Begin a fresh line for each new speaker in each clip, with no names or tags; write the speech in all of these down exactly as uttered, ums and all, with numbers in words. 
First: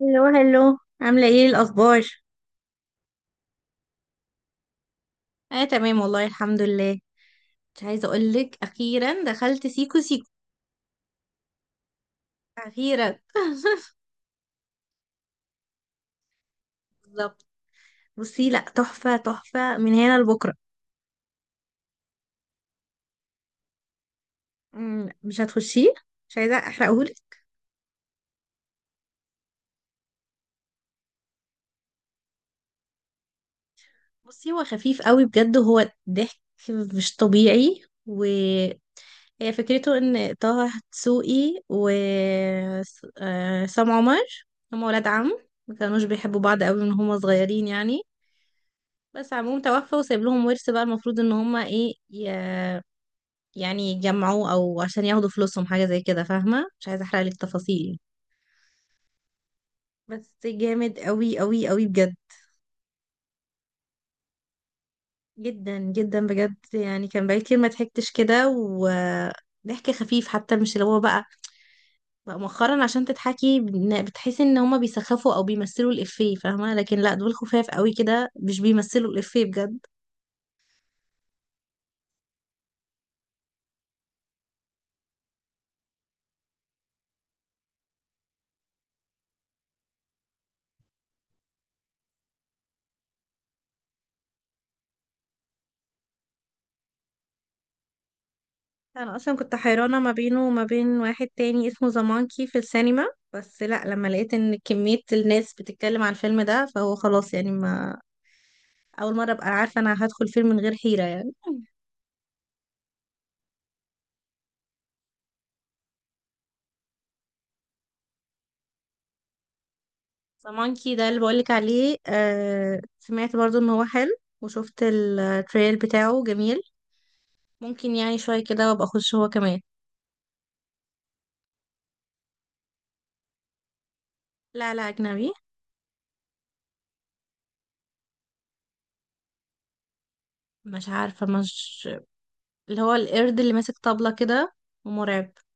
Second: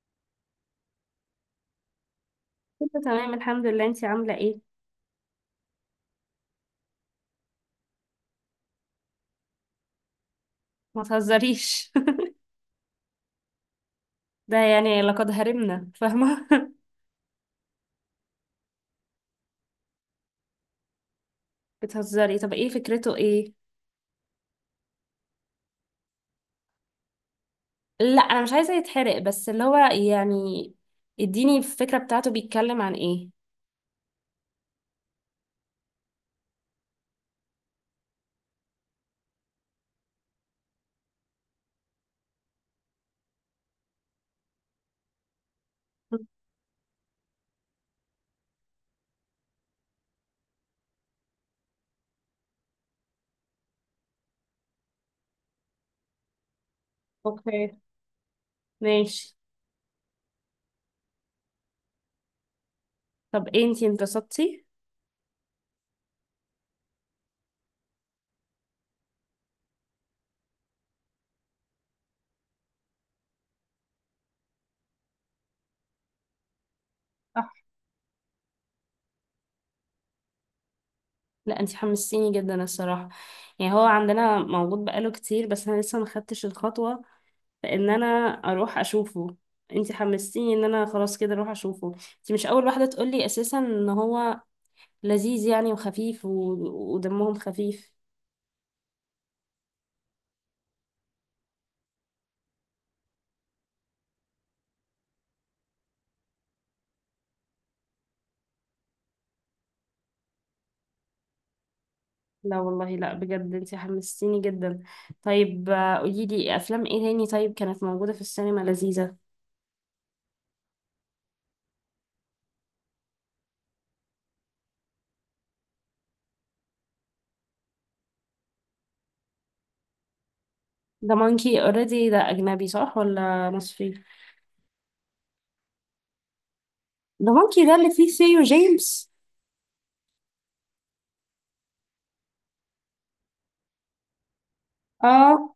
هلو هلو، عاملة ايه الأخبار؟
كله تمام، الحمد لله. انتي عاملة ايه؟
اه تمام، والله الحمد لله. مش عايزة أقولك، أخيرا دخلت سيكو سيكو
ما تهزريش.
أخيرا.
ده يعني لقد هرمنا، فاهمة؟
بالظبط. بصي، لأ تحفة تحفة من هنا لبكرة.
بتهزري. طب ايه فكرته؟ ايه؟
مم، مش هتخشيه، مش عايزة أحرقهولك.
لا انا مش عايزة يتحرق، بس اللي هو يعني اديني الفكرة بتاعته، بيتكلم عن ايه؟
بصي هو خفيف قوي بجد، هو ضحك مش طبيعي. وهي فكرته إن طه دسوقي و آه، سام عمر هما ولاد عم، ما كانوش بيحبوا بعض قوي من هما صغيرين يعني. بس عموم توفى وسايب لهم ورث، بقى المفروض ان هما ايه ي... يعني يجمعوه او عشان ياخدوا فلوسهم، حاجة زي كده. فاهمة، مش عايزة احرق لك
اوكي.
تفاصيل.
ماشي.
يعني بس جامد قوي قوي قوي بجد.
طب ايه، انتي انبسطتي؟
جدا جدا بجد، يعني كان بقالي كتير ما ضحكتش كده، وضحك خفيف حتى، مش اللي هو بقى بقى مؤخرا عشان تضحكي بن- بتحسي ان هما بيسخفوا او بيمثلوا الافيه، فاهمة؟ لكن لا، دول
صح.
خفاف قوي كده، مش بيمثلوا الافيه بجد.
لا انتي حمستيني جدا الصراحة. يعني هو عندنا موجود بقاله كتير، بس انا لسه ما خدتش الخطوة، فان انا اروح اشوفه. انتي حمستيني ان انا خلاص كده اروح اشوفه. انتي مش اول واحدة تقولي اساسا ان هو لذيذ يعني وخفيف و... ودمهم خفيف.
انا اصلا كنت حيرانه ما بينه وما بين واحد تاني اسمه زمانكي في السينما، بس لا، لما لقيت ان كميه الناس بتتكلم عن الفيلم ده فهو خلاص يعني. ما اول مره ابقى عارفه انا هدخل فيلم من غير حيره يعني.
لا والله، لا بجد انت حمستيني جدا. طيب، آه، قولي لي افلام ايه تاني طيب كانت موجودة في السينما لذيذة.
زمانكي ده اللي بقولك عليه، آه سمعت برضو ان هو حلو، وشفت التريل بتاعه جميل. ممكن يعني شويه كده وابقى اخش هو كمان.
ده مونكي اوريدي، ده اجنبي صح ولا مصري؟
لا لا، اجنبي.
ده مونكي ده اللي فيه سيو جيمس.
مش عارفه، مش اللي هو القرد اللي ماسك طبلة كده ومرعب؟
اه،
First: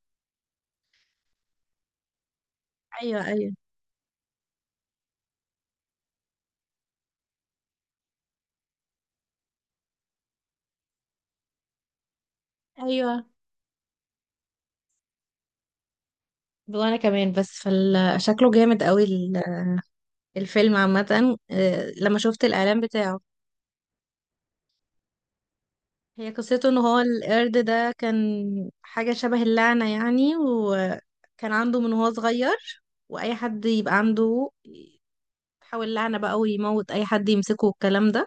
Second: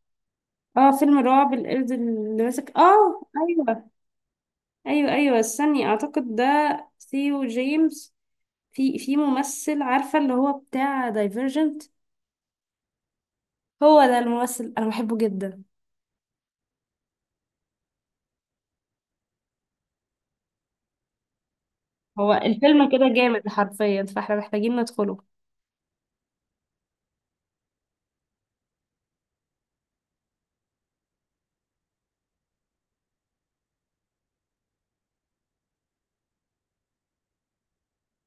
اه فيلم رعب، القرد اللي ماسك.
ايوه
اه،
ايوه
ايوه. ايوه ايوه، استني، اعتقد ده ثيو جيمس. في في ممثل، عارفة اللي هو بتاع دايفرجنت.
ايوه.
هو ده الممثل، انا بحبه جدا.
وانا كمان. بس فشكله جامد قوي. ال- الفيلم عامة، آه، لما
هو
شفت الإعلان
الفيلم كده
بتاعه.
جامد حرفيا، فاحنا محتاجين ندخله.
هي قصته ان هو القرد ده كان حاجة شبه اللعنة يعني، وكان عنده من وهو صغير، واي حد يبقى عنده يحاول لعنة بقى ويموت، اي حد يمسكه والكلام ده.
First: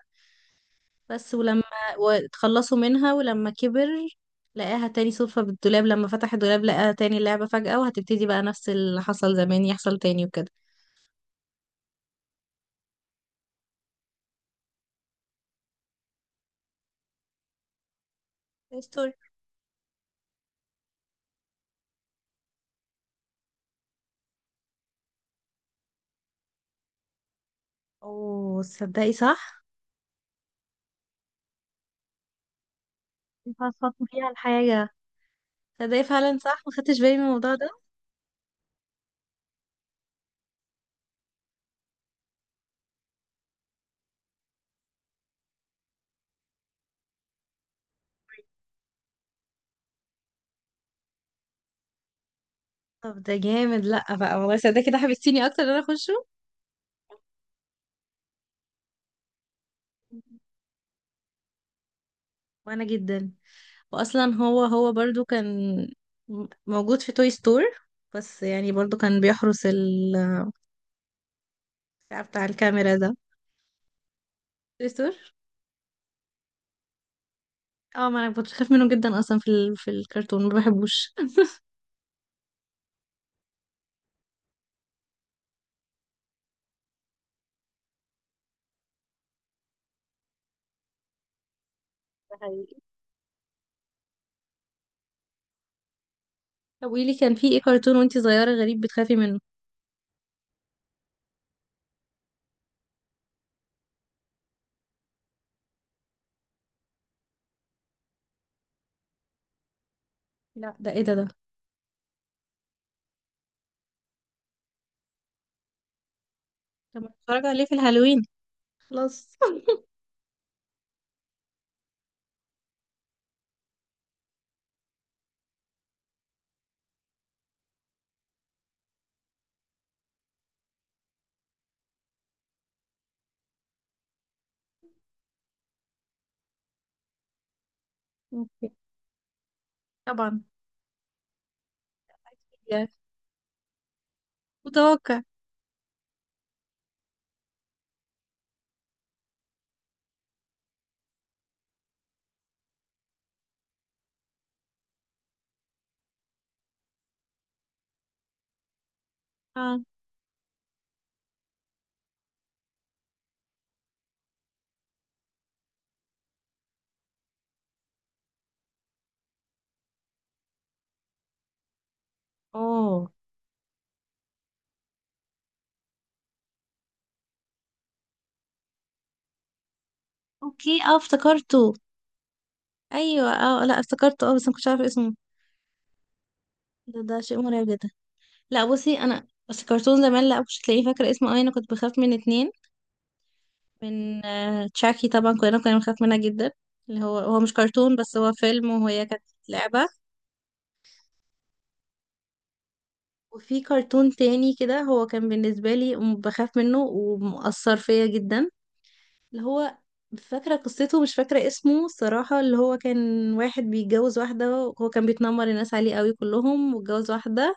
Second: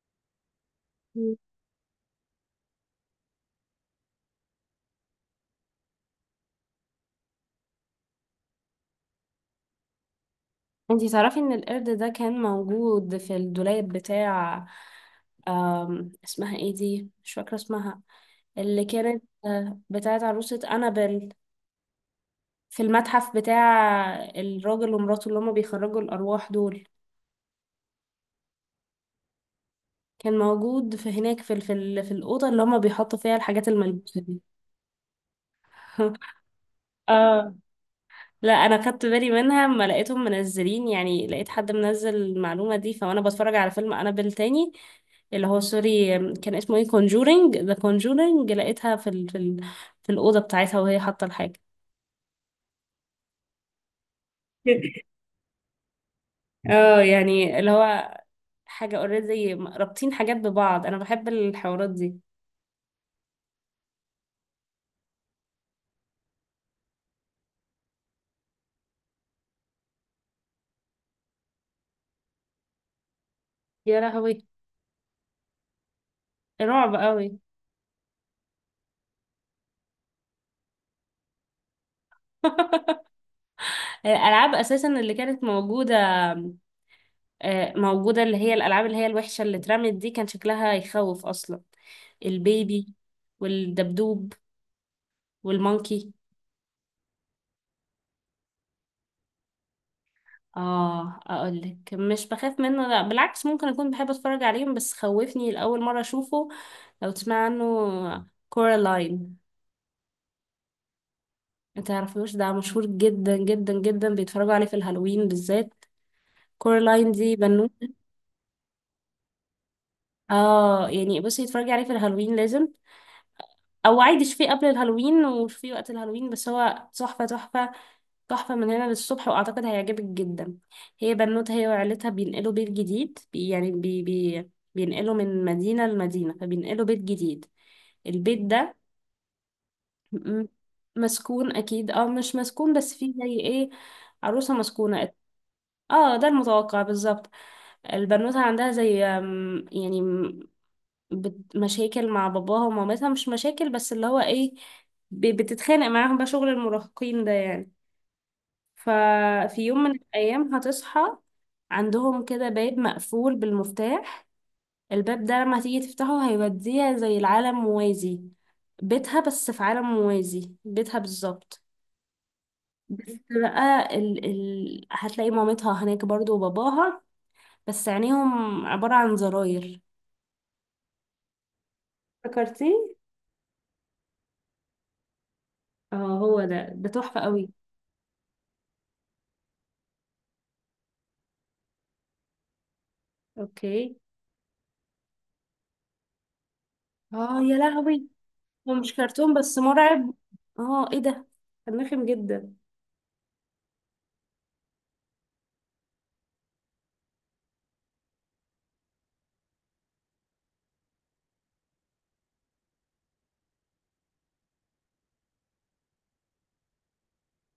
بس
مم.
ولما واتخلصوا منها، ولما كبر لقاها تاني صدفة بالدولاب. لما فتح الدولاب لقاها تاني، اللعبة فجأة، وهتبتدي بقى نفس اللي حصل زمان يحصل تاني وكده.
انتي تعرفي ان القرد ده كان موجود في الدولاب بتاع آم، اسمها ايه دي، مش فاكرة اسمها، اللي
ستوري.
كانت آه، بتاعت عروسة أنابل، في المتحف بتاع الراجل ومراته اللي هما بيخرجوا الأرواح دول؟
اوه تصدقي، صح.
كان موجود في هناك، في ال- في ال- في الأوضة اللي هما بيحطوا فيها الحاجات
فصلت
الملبوسة
فيها
دي.
الحاجة. تصدقي فعلا صح، ما خدتش بالي من الموضوع
اه،
ده.
لا انا خدت بالي منها اما لقيتهم منزلين، يعني لقيت حد منزل المعلومه دي، فانا بتفرج على فيلم انابيل تاني، اللي هو سوري، كان اسمه ايه، كونجورينج، ذا كونجورينج، لقيتها في ال... في ال... في الاوضه بتاعتها، وهي حاطه الحاجه.
طب ده جامد. لا بقى، والله صدق كده حبستيني اكتر ان انا اخشه.
اه يعني اللي هو حاجه اوريدي، رابطين حاجات ببعض. انا بحب الحوارات دي.
وانا جدا. واصلا هو هو برضو كان م- موجود في توي ستور، بس يعني برضو كان بيحرس ال بتاع بتاع الكاميرا ده،
يا لهوي،
توي ستور.
رعب قوي.
اه، ما انا كنت بخاف منه جدا اصلا. في ال... في الكرتون ما بحبوش.
الالعاب اساسا اللي كانت موجوده، آه، موجودة، اللي هي الألعاب اللي هي الوحشة اللي اترمت دي، كان شكلها يخوف أصلا.
ده حقيقي.
البيبي والدبدوب والمونكي.
طب قولي لي، كان في ايه كرتون وانتي صغيرة غريب بتخافي منه؟
اه اقولك، مش بخاف منه، لا بالعكس ممكن اكون بحب اتفرج عليهم، بس خوفني لاول مره اشوفه، لو تسمع عنه، كورالاين.
لا ده ايه، ده ده
ما تعرفوش؟ ده مشهور جدا جدا جدا، بيتفرجوا عليه في الهالوين بالذات.
طب ما
كورالاين دي
اتفرج عليه في
بنوتة.
الهالوين، خلاص.
اه يعني بصي، اتفرجي عليه في الهالوين لازم، او عادي شوفيه قبل الهالوين وشوفيه وقت الهالوين، بس هو تحفه تحفه، تحفة من هنا للصبح، وأعتقد هيعجبك جدا. هي بنوتة، هي وعيلتها بينقلوا بيت جديد، بي يعني بي بي بينقلوا من مدينة لمدينة، فبينقلوا بيت جديد. البيت
أوكي.
ده
طبعا،
م- مسكون أكيد، أو مش مسكون
يعني
بس فيه زي إيه، عروسة مسكونة.
متوقع.
اه ده المتوقع بالظبط. البنوتة عندها زي أم، يعني م- بت- مشاكل مع باباها ومامتها، مش مشاكل بس اللي هو إيه، ب- بتتخانق معاهم، بقى شغل المراهقين ده يعني. ففي
اه.
يوم من الأيام هتصحى، عندهم كده باب مقفول بالمفتاح. الباب ده لما تيجي تفتحه هيوديها زي العالم موازي، بيتها بس في عالم موازي، بيتها بالظبط.
اوه،
بس بقى ال... ال... هتلاقي مامتها هناك برضو وباباها، بس عينيهم عبارة عن زراير.
اوكي، اه افتكرته.
فكرتي؟
ايوه، اه لا افتكرته، اه بس ما كنتش عارفه اسمه.
اه، هو ده ده
ده،
تحفة
ده شيء
قوي.
مرعب جدا. لا بصي، انا بس كرتون زمان، لا مش هتلاقيه فاكره اسمه اي. انا كنت بخاف من اتنين،
اوكي.
من آه تشاكي طبعا، كلنا كنا بنخاف منها جدا، اللي هو هو
اه
مش
يا
كرتون،
لهوي،
بس هو
هو
فيلم،
مش
وهي كانت
كرتون بس
لعبه.
مرعب. اه، ايه ده؟ كان رخم جدا.
وفي كرتون تاني كده هو كان بالنسبه لي م- بخاف منه ومؤثر فيا جدا، اللي هو فاكرة قصته، مش فاكرة اسمه الصراحة. اللي هو كان واحد بيتجوز واحدة، هو كان بيتنمر الناس عليه قوي كلهم، واتجوز واحدة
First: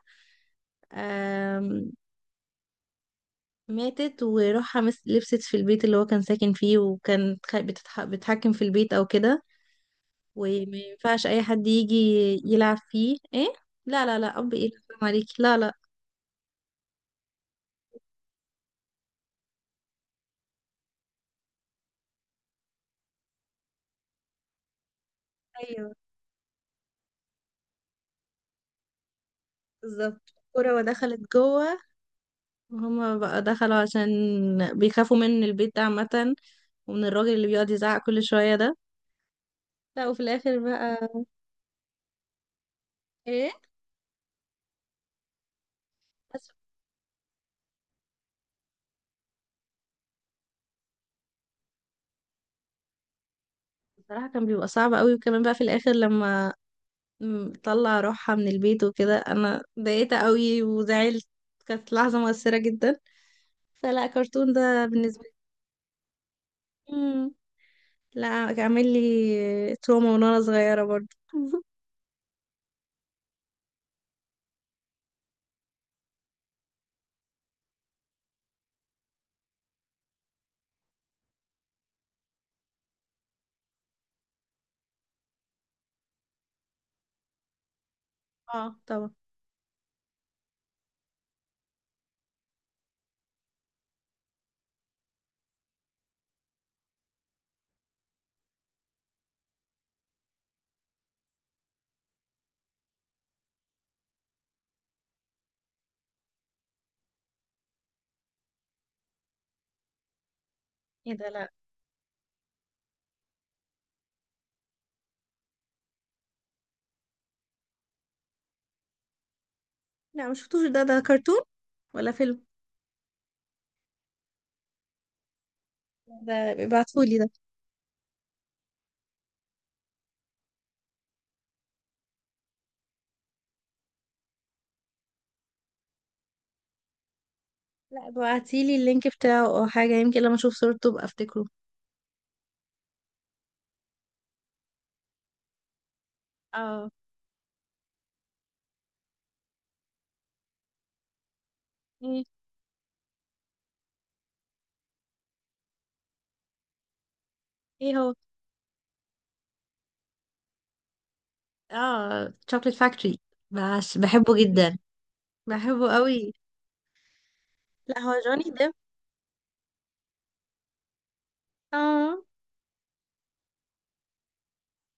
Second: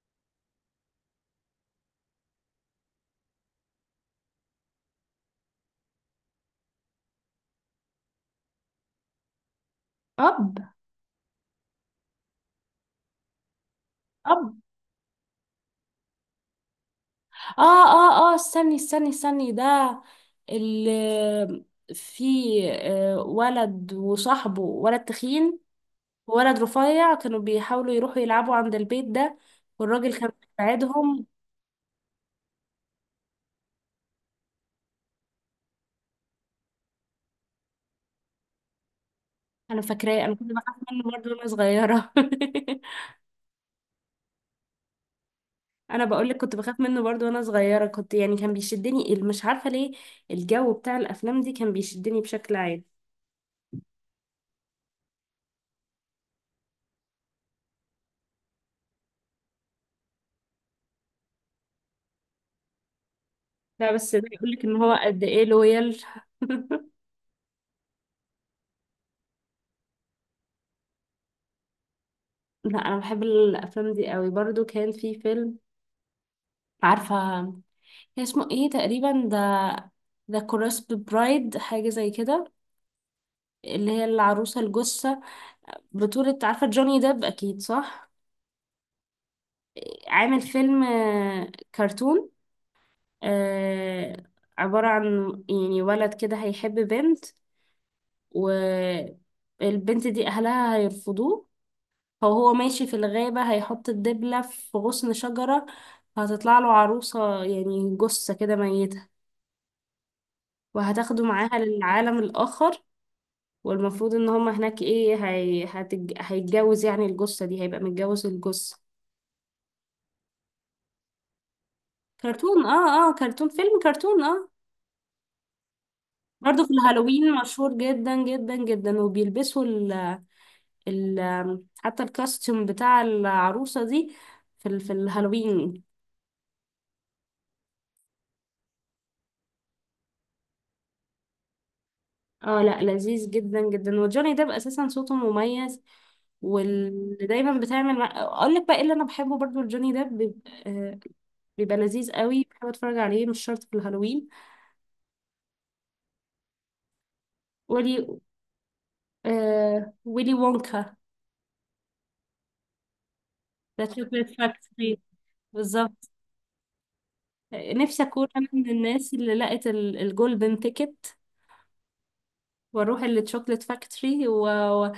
آم، ماتت، وراح مس- لبست في البيت اللي هو كان ساكن فيه، وكان خ- بتتح- بتحكم في البيت او كده،
اب.
وما ينفعش اي حد يجي يلعب فيه. ايه؟ لا لا لا،
اب.
اب ايه؟ فاهم عليكي، لا لا.
اه اه اه، استني استني استني، ده اللي في آه، ولد وصاحبه ولد تخين
ايوه
وولد رفيع كانوا بيحاولوا يروحوا يلعبوا عند البيت ده، والراجل كان
بالظبط، الكرة ودخلت
بيساعدهم.
جوه، وهما بقى دخلوا عشان بيخافوا من البيت ده عامة، ومن الراجل اللي بيقعد يزعق كل شوية ده.
انا
لا، وفي
فاكراه، انا كنت
الاخر
بخاف منه
بقى
برضه وانا صغيره.
ايه؟
انا بقول لك
بس
كنت بخاف منه برضه وانا صغيره، كنت يعني كان بيشدني، مش عارفه ليه. الجو بتاع الافلام دي كان بيشدني بشكل عام.
بصراحة كان بيبقى صعب قوي، وكمان بقى في الاخر لما م- طلع روحها من البيت وكده، انا ضايقت قوي وزعلت، كانت لحظة مؤثرة جدا.
لا
فلا
بس ده يقول
كرتون
لك ان
ده
هو قد
بالنسبة
ايه لويال.
لي. مم. لا كان عامل لي تروما من وانا صغيرة برضه.
لا انا بحب الافلام دي قوي برضو. كان في فيلم، عارفه، كان اسمه ايه تقريبا، ذا ذا كورسب برايد، حاجه زي كده، اللي هي العروسه الجثه، بطوله عارفه جوني ديب اكيد، صح.
اه طبعا.
عامل فيلم، آه، كرتون، آه، عباره عن يعني ولد كده هيحب بنت، والبنت دي اهلها هيرفضوه. فهو ماشي في الغابه، هيحط الدبله في غصن شجره، هتطلع له عروسة، يعني جثة كده ميتة،
ايه
وهتاخده
ده، لا.
معاها للعالم الآخر. والمفروض ان هما هناك ايه، هي... هتج... هيتجوز يعني الجثة دي، هيبقى متجوز الجثة.
لا ما شفتوش، ده ده كرتون ولا فيلم؟
كرتون، اه اه، كرتون، فيلم كرتون، اه.
ده
برضه في
ابعتهولي ده.
الهالوين مشهور جدا جدا جدا، وبيلبسوا ال ال حتى الكاستيوم بتاع العروسة دي في ال... في الهالوين.
لا ابعتيلي اللينك بتاعه او حاجة، يمكن لما اشوف صورته ابقى افتكره.
اه لا، لذيذ جدا جدا، وجوني ديب اساسا صوته مميز،
اه.
واللي دايما بتعمل مع، اقول لك بقى ايه اللي انا بحبه برضو لجوني ديب. بيبقى لذيذ
ايه؟
قوي، بحب اتفرج عليه مش شرط في الهالوين.
ايه
ويلي،
هو؟
آه ويلي وونكا.
اه، تشوكلت فاكتوري،
ذا
بس
شوكليت
بحبه جدا،
فاكتوري.
بحبه
بالظبط.
قوي. لا
نفسي
هو
اكون انا
جوني
من
ديب،
الناس اللي لقت ال- الجولدن تيكت،
اه.
واروح الشوكليت فاكتوري و... و-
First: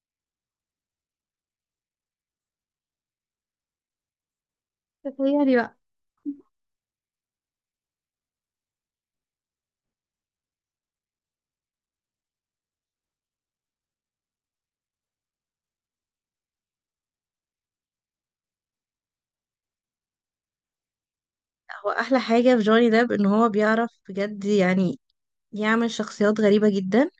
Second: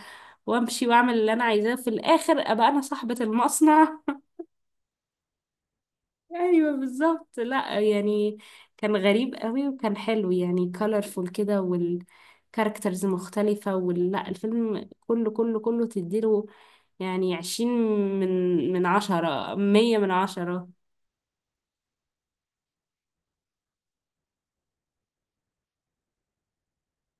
وامشي واعمل اللي انا عايزاه، في الاخر ابقى انا صاحبة المصنع.
تخيلي بقى.
ايوه بالظبط، لا يعني كان غريب قوي، وكان حلو، يعني colorful كده، والكاركترز مختلفة ولا الفيلم كله كله كله، تديله يعني عشرين من من عشرة، مية من عشرة.
هو احلى حاجه في جوني ديب ان هو بيعرف بجد يعني يعمل شخصيات غريبه جدا،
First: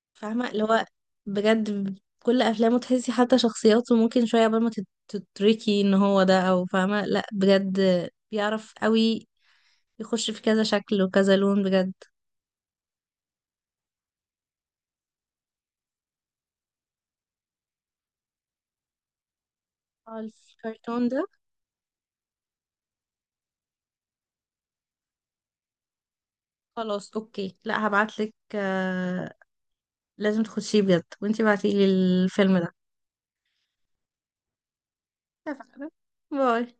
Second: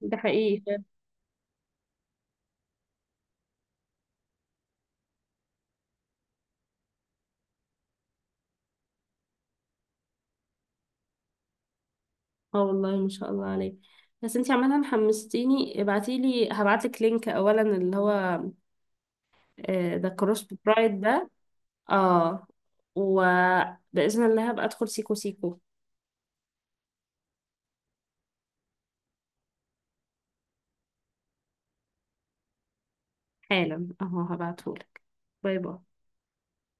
ده
فاهمه
حقيقي
اللي
فعلا.
هو بجد. كل افلامه تحسي حتى شخصياته، ممكن شويه قبل ما تت- تتركي ان هو ده او، فاهمه؟ لا بجد، بيعرف قوي يخش في كذا شكل وكذا لون بجد.
اه والله، ما شاء الله عليك. بس انتي عمالة حمستيني، ابعتيلي، هبعتلك لينك اولا، اللي هو ذا
آه،
كروس برايد
الكرتون ده.
ده. اه، وبإذن الله هبقى ادخل سيكو سيكو.
خلاص اوكي، لا هبعتلك، لازم تخشيه بجد وانتي بعتيلي الفيلم ده.
حالا اهو هبعتهولك. باي باي.
اتفقنا. باي.